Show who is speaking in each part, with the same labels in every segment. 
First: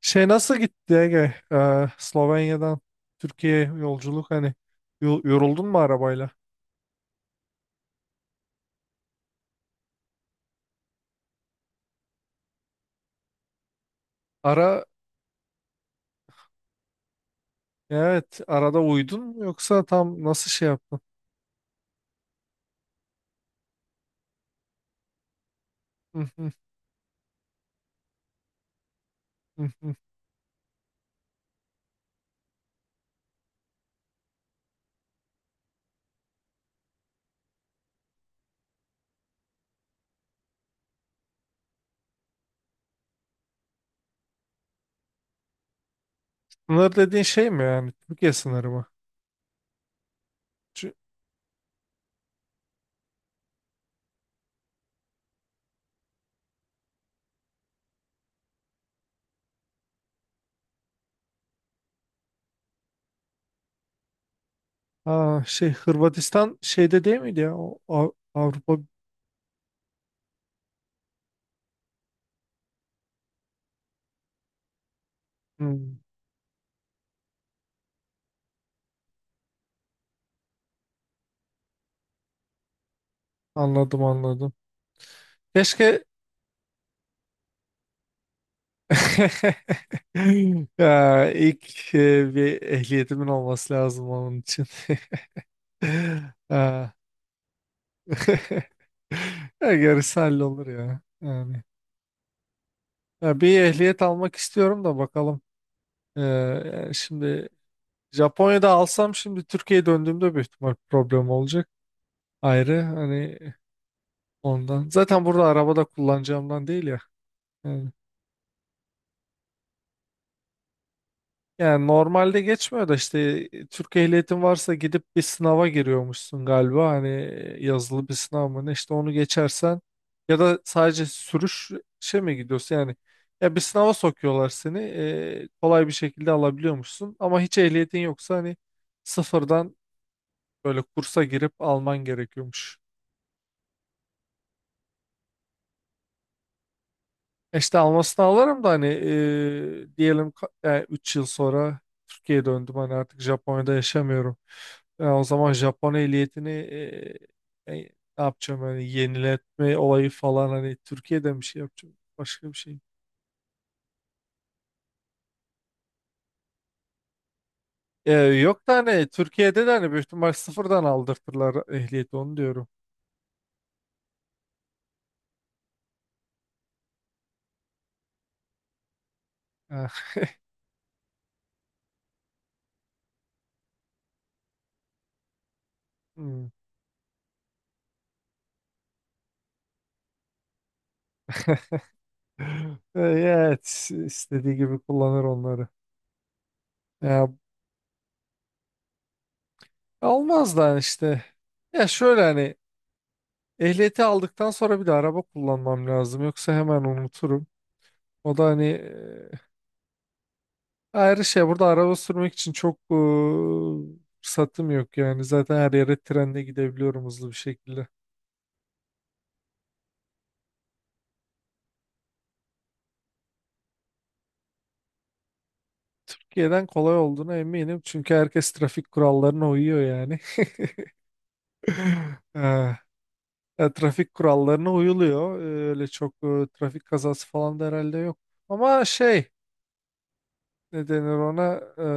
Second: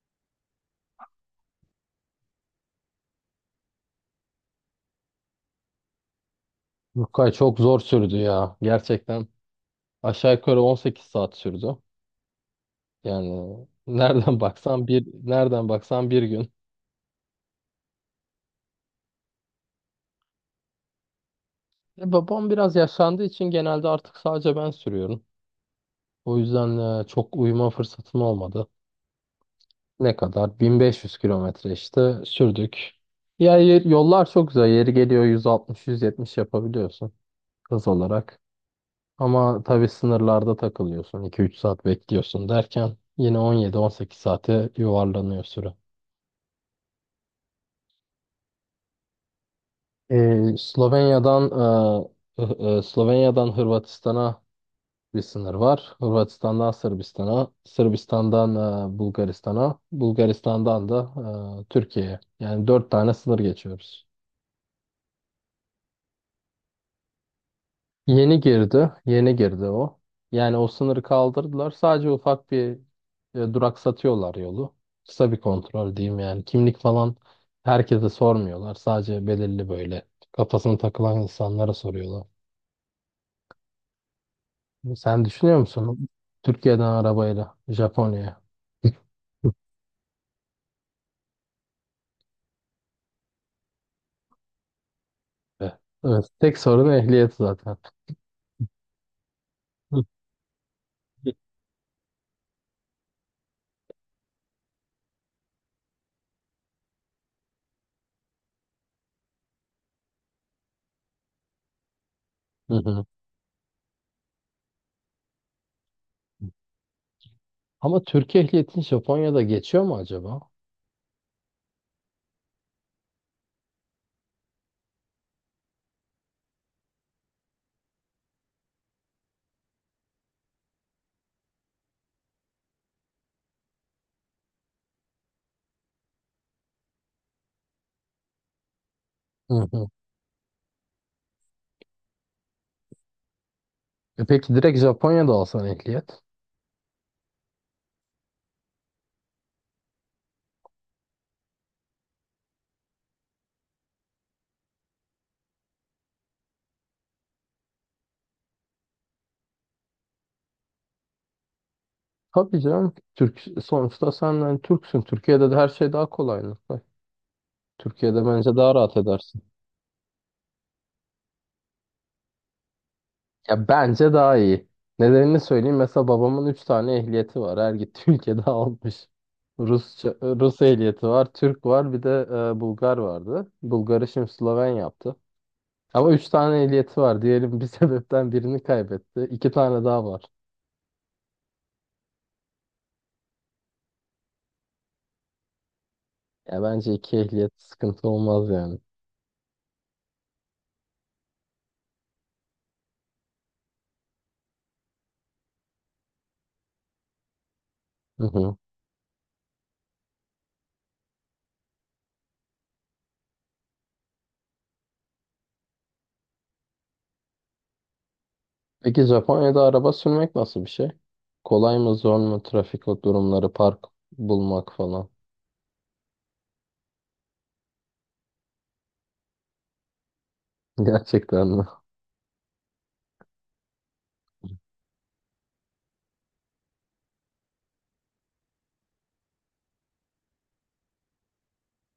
Speaker 1: Şey nasıl gitti Ege? Slovenya'dan Türkiye'ye yolculuk hani yoruldun mu arabayla?
Speaker 2: Rukay çok zor sürdü ya. Gerçekten aşağı yukarı 18 saat sürdü. Yani nereden
Speaker 1: Ara
Speaker 2: baksan bir gün.
Speaker 1: evet, arada uyudun mu yoksa tam nasıl şey yaptın?
Speaker 2: Babam biraz yaşlandığı için genelde artık sadece ben sürüyorum.
Speaker 1: Hı
Speaker 2: O
Speaker 1: hı.
Speaker 2: yüzden çok uyuma fırsatım olmadı.
Speaker 1: Hı hı.
Speaker 2: Ne kadar? 1500 kilometre işte sürdük. Ya yollar çok güzel. Yeri geliyor 160-170 yapabiliyorsun hız olarak. Ama tabii sınırlarda takılıyorsun. İki üç saat bekliyorsun derken yine 17-18 saate yuvarlanıyor süre.
Speaker 1: Sınır dediğin şey mi, yani Türkiye sınırı mı? Çü-
Speaker 2: Slovenya'dan e, Slovenya'dan Hırvatistan'a bir sınır var. Hırvatistan'dan Sırbistan'a, Sırbistan'dan Bulgaristan'a, Bulgaristan'dan da Türkiye'ye. Yani dört tane sınır geçiyoruz.
Speaker 1: Aa, şey Hırvatistan şeyde değil miydi ya? O,
Speaker 2: Yeni
Speaker 1: Avrupa.
Speaker 2: girdi, yeni girdi o. Yani o sınırı kaldırdılar. Sadece ufak bir duraksatıyorlar yolu. Kısa bir kontrol
Speaker 1: Hmm.
Speaker 2: diyeyim yani. Kimlik falan herkese sormuyorlar. Sadece belirli böyle kafasına takılan insanlara soruyorlar.
Speaker 1: Anladım, anladım.
Speaker 2: Sen düşünüyor
Speaker 1: Keşke.
Speaker 2: musun? Türkiye'den arabayla Japonya'ya.
Speaker 1: ya, ilk bir ehliyetimin olması lazım onun için.
Speaker 2: Evet. Evet. Tek
Speaker 1: Ee,
Speaker 2: sorun ehliyet zaten.
Speaker 1: Ya
Speaker 2: Hı
Speaker 1: gerisi hallolur ya. Yani. Ya bir ehliyet almak istiyorum da bakalım. Şimdi Japonya'da alsam şimdi Türkiye'ye döndüğümde büyük ihtimal problem olacak.
Speaker 2: hı.
Speaker 1: Ayrı
Speaker 2: Hı.
Speaker 1: hani ondan. Zaten burada arabada kullanacağımdan değil ya. Yani.
Speaker 2: Ama Türkiye ehliyetin Japonya'da geçiyor mu acaba?
Speaker 1: Yani normalde geçmiyor da işte Türk ehliyetin varsa gidip bir sınava giriyormuşsun galiba. Hani yazılı bir sınav mı ne işte, onu geçersen ya da sadece sürüş şey mi gidiyorsun yani, ya bir sınava sokuyorlar seni, kolay bir şekilde alabiliyormuşsun ama hiç ehliyetin yoksa hani
Speaker 2: Hı
Speaker 1: sıfırdan
Speaker 2: hı.
Speaker 1: böyle kursa girip alman gerekiyormuş.
Speaker 2: E peki direkt Japonya'da alsan ehliyet?
Speaker 1: İşte almasını alırım da hani diyelim 3 yıl sonra Türkiye'ye döndüm, hani artık Japonya'da yaşamıyorum. O zaman Japon ehliyetini e, ne yapacağım? Hani yeniletme olayı falan hani Türkiye'de mi şey yapacağım, başka bir
Speaker 2: Tabii
Speaker 1: şey.
Speaker 2: canım. Türk, sonuçta sen yani Türksün. Türkiye'de de her şey daha kolay. Nurkay. Türkiye'de bence
Speaker 1: Yok
Speaker 2: daha
Speaker 1: da
Speaker 2: rahat
Speaker 1: hani
Speaker 2: edersin.
Speaker 1: Türkiye'de de hani büyük ihtimal sıfırdan aldırtırlar ehliyeti, onu diyorum.
Speaker 2: Ya bence daha iyi. Nedenini söyleyeyim. Mesela babamın 3 tane ehliyeti var. Her gittiği ülkede almış.
Speaker 1: Ah,
Speaker 2: Rusça, Rus ehliyeti var, Türk var, bir de Bulgar vardı. Bulgar'ı şimdi Sloven yaptı. Ama üç
Speaker 1: hmm.
Speaker 2: tane ehliyeti var. Diyelim bir sebepten birini kaybetti. 2 tane daha var.
Speaker 1: Evet, istediği gibi kullanır onları.
Speaker 2: Ya bence iki
Speaker 1: Ya,
Speaker 2: ehliyet sıkıntı olmaz yani.
Speaker 1: olmaz da hani işte. Ya şöyle hani, ehliyeti aldıktan sonra bir de araba kullanmam lazım. Yoksa hemen unuturum.
Speaker 2: Hı
Speaker 1: O da
Speaker 2: hı.
Speaker 1: hani ayrı şey. Burada araba sürmek için çok fırsatım yok yani. Zaten her yere trenle gidebiliyorum hızlı bir şekilde.
Speaker 2: Peki Japonya'da araba sürmek nasıl bir şey? Kolay mı, zor mu? Trafik durumları, park bulmak falan.
Speaker 1: Türkiye'den kolay olduğuna eminim. Çünkü herkes trafik kurallarına uyuyor yani.
Speaker 2: Gerçekten mi?
Speaker 1: Eh, Ya trafik kurallarına uyuluyor. Öyle çok trafik kazası falan da herhalde yok. Ama şey, ne denir ona? E,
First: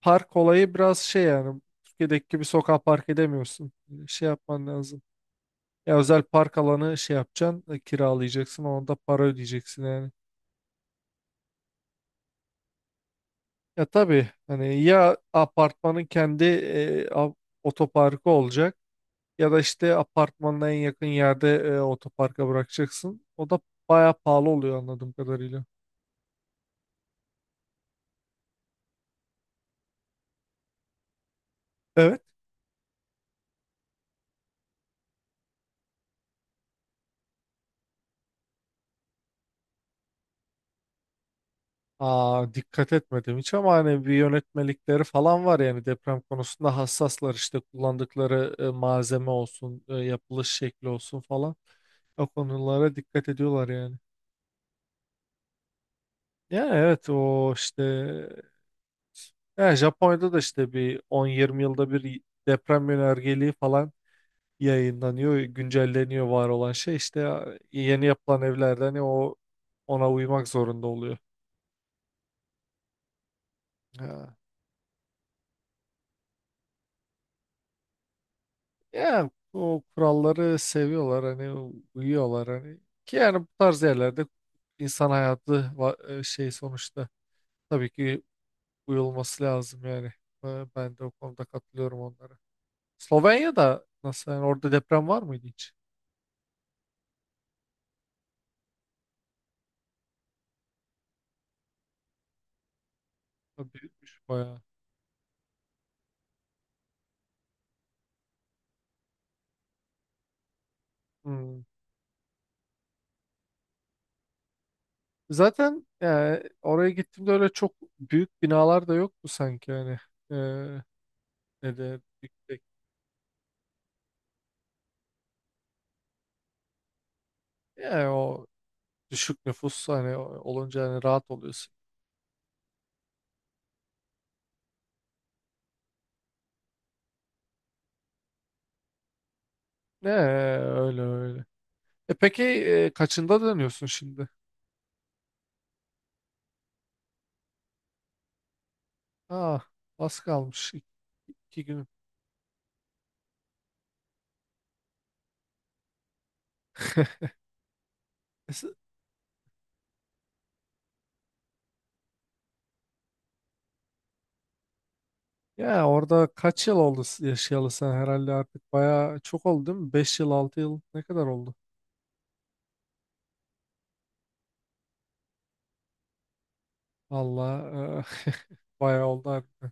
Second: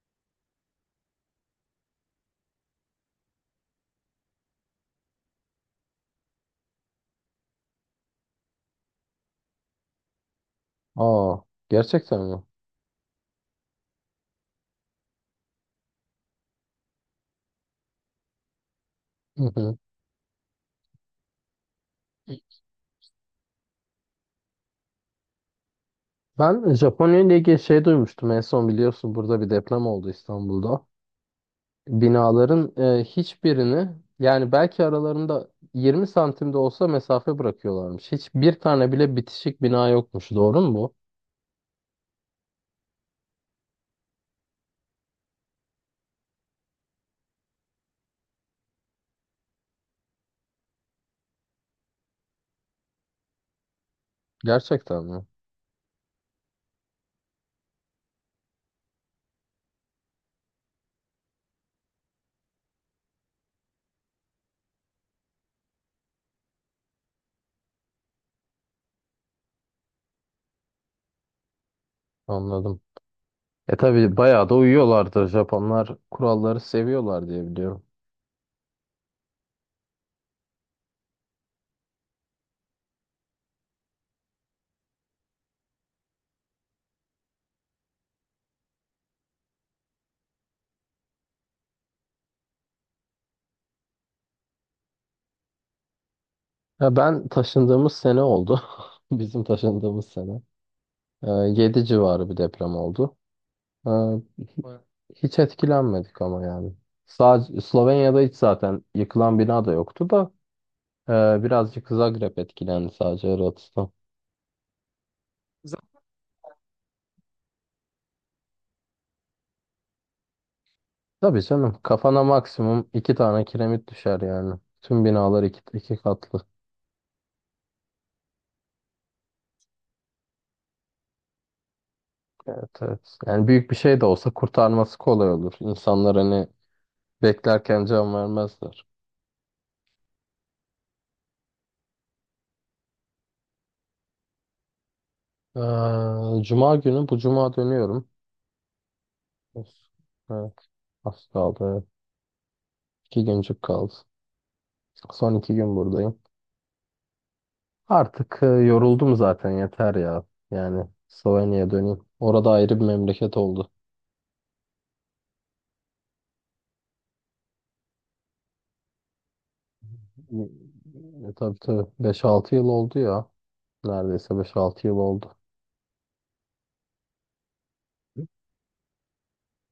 Speaker 1: Park olayı biraz şey, yani Türkiye'deki gibi sokağa park edemiyorsun. Şey yapman lazım. Ya özel park alanı şey yapacaksın, kiralayacaksın, onda para ödeyeceksin yani.
Speaker 2: Aa, gerçekten mi?
Speaker 1: Ya tabii hani, ya apartmanın kendi otoparkı olacak
Speaker 2: Hı
Speaker 1: ya da
Speaker 2: hı.
Speaker 1: işte apartmanına en yakın yerde otoparka bırakacaksın. O da bayağı pahalı oluyor anladığım kadarıyla.
Speaker 2: Ben Japonya ile ilgili şey duymuştum en son, biliyorsun burada bir deprem oldu İstanbul'da.
Speaker 1: Evet.
Speaker 2: Binaların hiçbirini yani belki aralarında 20 santim de olsa mesafe bırakıyorlarmış. Hiçbir tane bile bitişik bina yokmuş. Doğru mu bu?
Speaker 1: Aa, dikkat etmedim hiç ama hani bir yönetmelikleri falan var yani, deprem konusunda hassaslar, işte kullandıkları malzeme olsun, yapılış şekli olsun falan. O konulara dikkat ediyorlar yani.
Speaker 2: Gerçekten mi?
Speaker 1: Ya evet, o işte, ya Japonya'da da işte bir 10 20 yılda bir deprem yönergeliği falan yayınlanıyor, güncelleniyor var olan şey, işte ya, yeni yapılan evlerde hani o, ona uymak zorunda oluyor.
Speaker 2: Anladım. E tabii bayağı da uyuyorlardır. Japonlar kuralları seviyorlar diye biliyorum.
Speaker 1: Ya o kuralları seviyorlar, hani uyuyorlar hani, ki yani bu tarz yerlerde insan hayatı şey sonuçta, tabii ki uyulması lazım yani. Ben de o konuda katılıyorum onlara. Slovenya'da nasıl yani, orada deprem var mıydı hiç?
Speaker 2: Ya ben taşındığımız sene oldu. Bizim taşındığımız sene. 7 civarı bir deprem oldu.
Speaker 1: O
Speaker 2: Ha,
Speaker 1: büyükmüş bayağı.
Speaker 2: Baya- hiç etkilenmedik ama yani. Sadece Slovenya'da hiç zaten yıkılan bina da yoktu da
Speaker 1: Hmm.
Speaker 2: birazcık Zagreb etkilendi, sadece Hırvatistan. Z-
Speaker 1: Zaten yani oraya gittiğimde öyle çok büyük binalar da yoktu sanki yani. E,
Speaker 2: Tabii
Speaker 1: Ne
Speaker 2: canım
Speaker 1: de
Speaker 2: kafana
Speaker 1: yüksek.
Speaker 2: maksimum iki tane kiremit düşer yani. Tüm binalar iki katlı.
Speaker 1: Yani o düşük nüfus hani olunca hani rahat oluyorsun.
Speaker 2: Evet evet. Yani büyük bir şey de olsa kurtarması kolay olur. İnsanlar hani beklerken can vermezler.
Speaker 1: Ne, öyle öyle. Peki kaçında dönüyorsun şimdi?
Speaker 2: Cuma günü bu cuma dönüyorum.
Speaker 1: Ah, az
Speaker 2: Evet.
Speaker 1: kalmış. İki,
Speaker 2: Az kaldı.
Speaker 1: iki
Speaker 2: Evet.
Speaker 1: gün.
Speaker 2: İki güncük kaldı. Son iki gün buradayım. Artık
Speaker 1: Es-
Speaker 2: yoruldum zaten, yeter ya. Yani Slovenya'ya döneyim. Orada ayrı bir memleket oldu.
Speaker 1: Ya orada kaç yıl oldu, yaşayalı sen herhalde artık bayağı çok oldu değil mi? 5 yıl, 6 yıl, ne kadar
Speaker 2: E,
Speaker 1: oldu?
Speaker 2: tabii tabii beş altı yıl oldu ya. Neredeyse beş altı yıl oldu.
Speaker 1: Valla bayağı oldu harbiden.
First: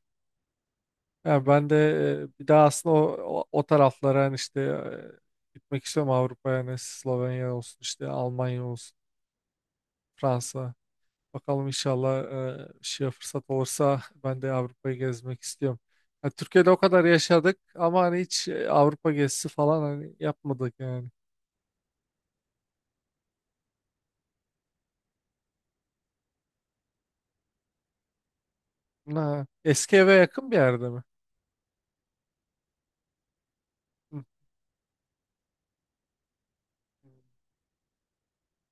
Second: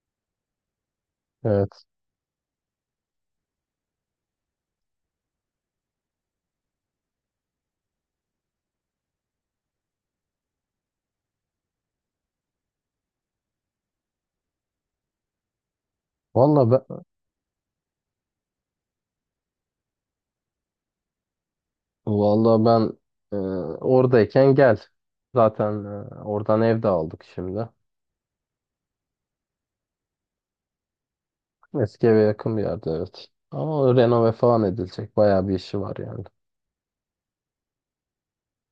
Speaker 1: Ya ben
Speaker 2: Evet.
Speaker 1: de bir daha aslında o taraflara hani işte gitmek istiyorum Avrupa'ya, hani Slovenya olsun, işte Almanya olsun, Fransa. Bakalım inşallah şey fırsat olursa ben de Avrupa'yı gezmek istiyorum. Ya Türkiye'de
Speaker 2: Valla
Speaker 1: o
Speaker 2: ben,
Speaker 1: kadar yaşadık ama hani hiç Avrupa gezisi falan hani yapmadık yani.
Speaker 2: vallahi ben e, oradayken gel. Zaten oradan ev de aldık şimdi.
Speaker 1: Ha, eski eve yakın bir yerde mi?
Speaker 2: Eski eve yakın bir yerde, evet. Ama o
Speaker 1: Hı.
Speaker 2: renove falan edilecek. Bayağı bir işi var yani.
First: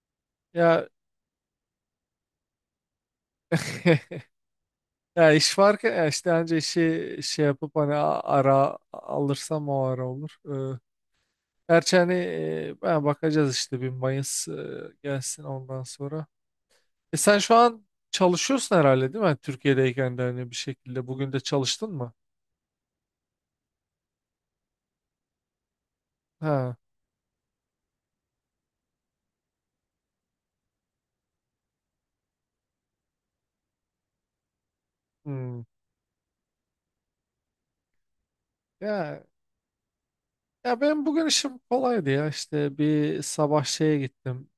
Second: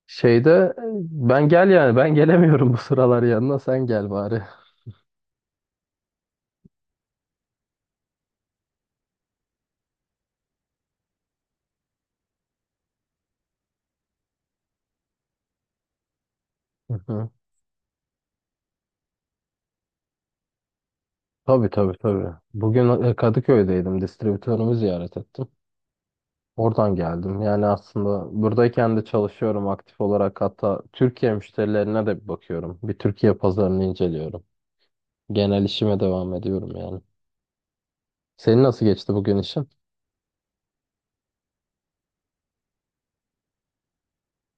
Speaker 2: Şeyde e,
Speaker 1: Ya,
Speaker 2: ben gel yani, ben gelemiyorum bu sıralar, yanına sen gel bari.
Speaker 1: ya iş varken ya işte anca işi şey yapıp hani ara alırsam o ara olur. Ee, Gerçi hani ben bakacağız işte bir Mayıs gelsin ondan sonra. E sen şu an çalışıyorsun herhalde değil mi? Hani Türkiye'deyken de hani bir şekilde bugün de
Speaker 2: Tabii
Speaker 1: çalıştın
Speaker 2: tabii
Speaker 1: mı?
Speaker 2: tabii. Bugün Kadıköy'deydim. Distribütörümü ziyaret ettim.
Speaker 1: Ha.
Speaker 2: Oradan geldim. Yani aslında buradayken de çalışıyorum aktif olarak. Hatta Türkiye müşterilerine de bir bakıyorum. Bir Türkiye pazarını inceliyorum.
Speaker 1: Hmm.
Speaker 2: Genel işime devam ediyorum yani. Senin nasıl geçti
Speaker 1: Ya,
Speaker 2: bugün işin?
Speaker 1: ya benim bugün işim kolaydı ya. İşte bir sabah şeye gittim.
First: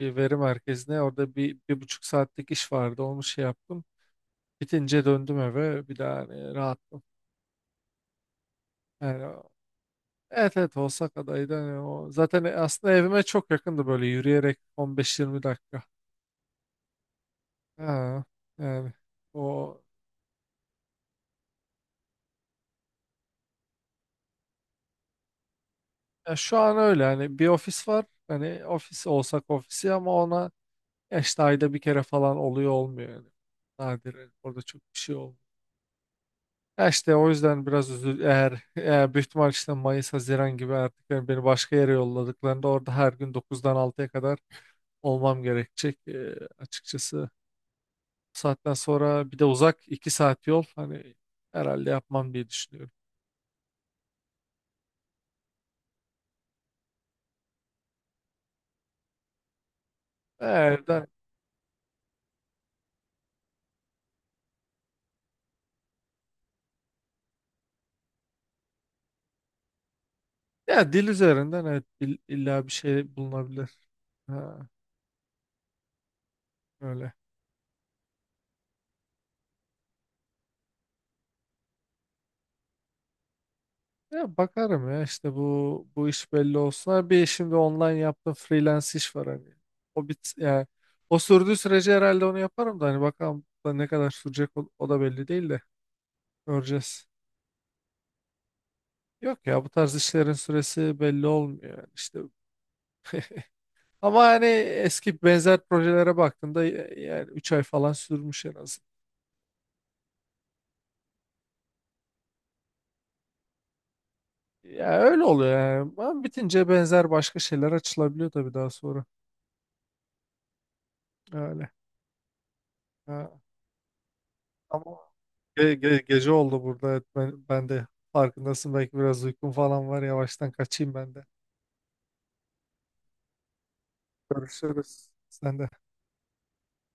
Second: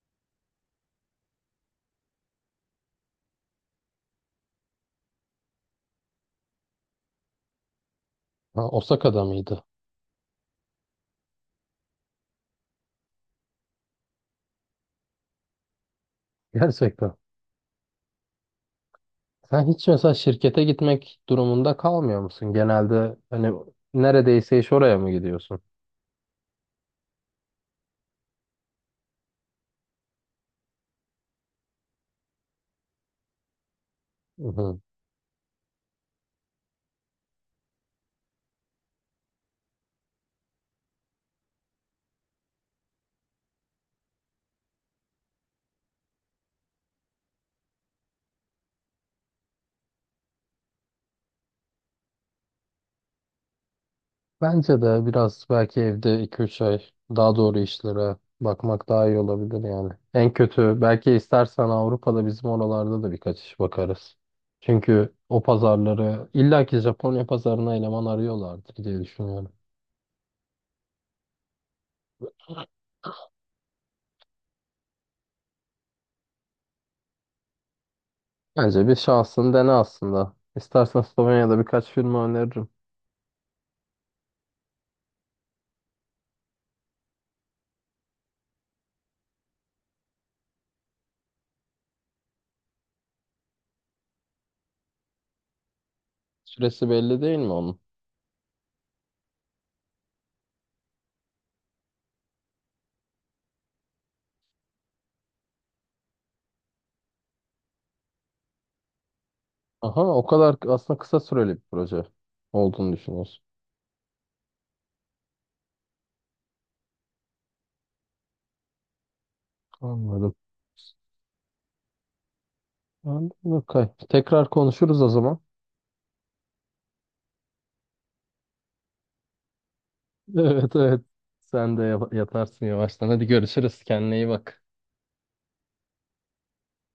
Speaker 1: Bir veri merkezine. Orada bir, bir buçuk saatlik iş vardı. Onu şey yaptım. Bitince döndüm eve. Bir daha hani rahattım.
Speaker 2: Ha, Osaka'da
Speaker 1: Yani,
Speaker 2: mıydı?
Speaker 1: evet, evet, Osaka'daydı. Hani o, zaten aslında evime çok yakındı, böyle yürüyerek 15-20 dakika.
Speaker 2: Gerçekten.
Speaker 1: Ha, yani
Speaker 2: Sen
Speaker 1: o,
Speaker 2: hiç mesela şirkete gitmek durumunda kalmıyor musun? Genelde hani neredeyse iş oraya mı gidiyorsun?
Speaker 1: ya şu an öyle. Hani bir ofis var. Hani ofis olsak ofisi ama ona, ya işte ayda bir kere falan oluyor olmuyor yani. Nadir, evet,
Speaker 2: Hı
Speaker 1: orada
Speaker 2: hı.
Speaker 1: çok bir şey olmuyor. Ya işte o yüzden biraz üzül, eğer büyük ihtimal işte Mayıs Haziran gibi artık, yani beni başka yere yolladıklarında orada her gün dokuzdan altıya kadar olmam gerekecek. Açıkçası bu saatten sonra bir de uzak 2 saat yol hani, herhalde yapmam diye düşünüyorum.
Speaker 2: Bence de biraz belki evde iki üç ay daha doğru işlere bakmak daha iyi olabilir yani. En kötü
Speaker 1: Eğer de-
Speaker 2: belki istersen Avrupa'da bizim oralarda da birkaç iş bakarız. Çünkü o pazarları illaki Japonya pazarına eleman arıyorlardır diye düşünüyorum.
Speaker 1: Ya dil üzerinden evet, illa bir şey bulunabilir. Ha, öyle.
Speaker 2: Bence bir şansın dene aslında. İstersen Slovenya'da birkaç firma öneririm.
Speaker 1: Ya bakarım ya işte bu, bu iş belli olsun. Ha, bir şimdi online yaptığım freelance iş var hani. O bit, yani o sürdüğü sürece herhalde onu yaparım da hani bakalım da ne kadar sürecek o, o da belli değil de
Speaker 2: Süresi
Speaker 1: göreceğiz.
Speaker 2: belli değil mi onun?
Speaker 1: Yok ya, bu tarz işlerin süresi belli olmuyor yani işte. Ama hani eski benzer projelere baktığımda, yani 3 ay falan sürmüş en az.
Speaker 2: Aha o kadar aslında kısa süreli bir proje olduğunu düşünüyorsun.
Speaker 1: Ya öyle oluyor yani. Ama bitince benzer başka şeyler açılabiliyor tabii daha sonra.
Speaker 2: Anladım.
Speaker 1: Öyle.
Speaker 2: Anladım.
Speaker 1: Ha.
Speaker 2: Okay. Tekrar
Speaker 1: Ama
Speaker 2: konuşuruz o zaman.
Speaker 1: gece oldu burada. Evet, ben, ben de farkındasın. Belki biraz uykum falan var. Yavaştan
Speaker 2: Evet
Speaker 1: kaçayım
Speaker 2: evet.
Speaker 1: ben de.
Speaker 2: Sen de yatarsın yavaştan. Hadi görüşürüz. Kendine iyi bak.
Speaker 1: Görüşürüz. Sen de.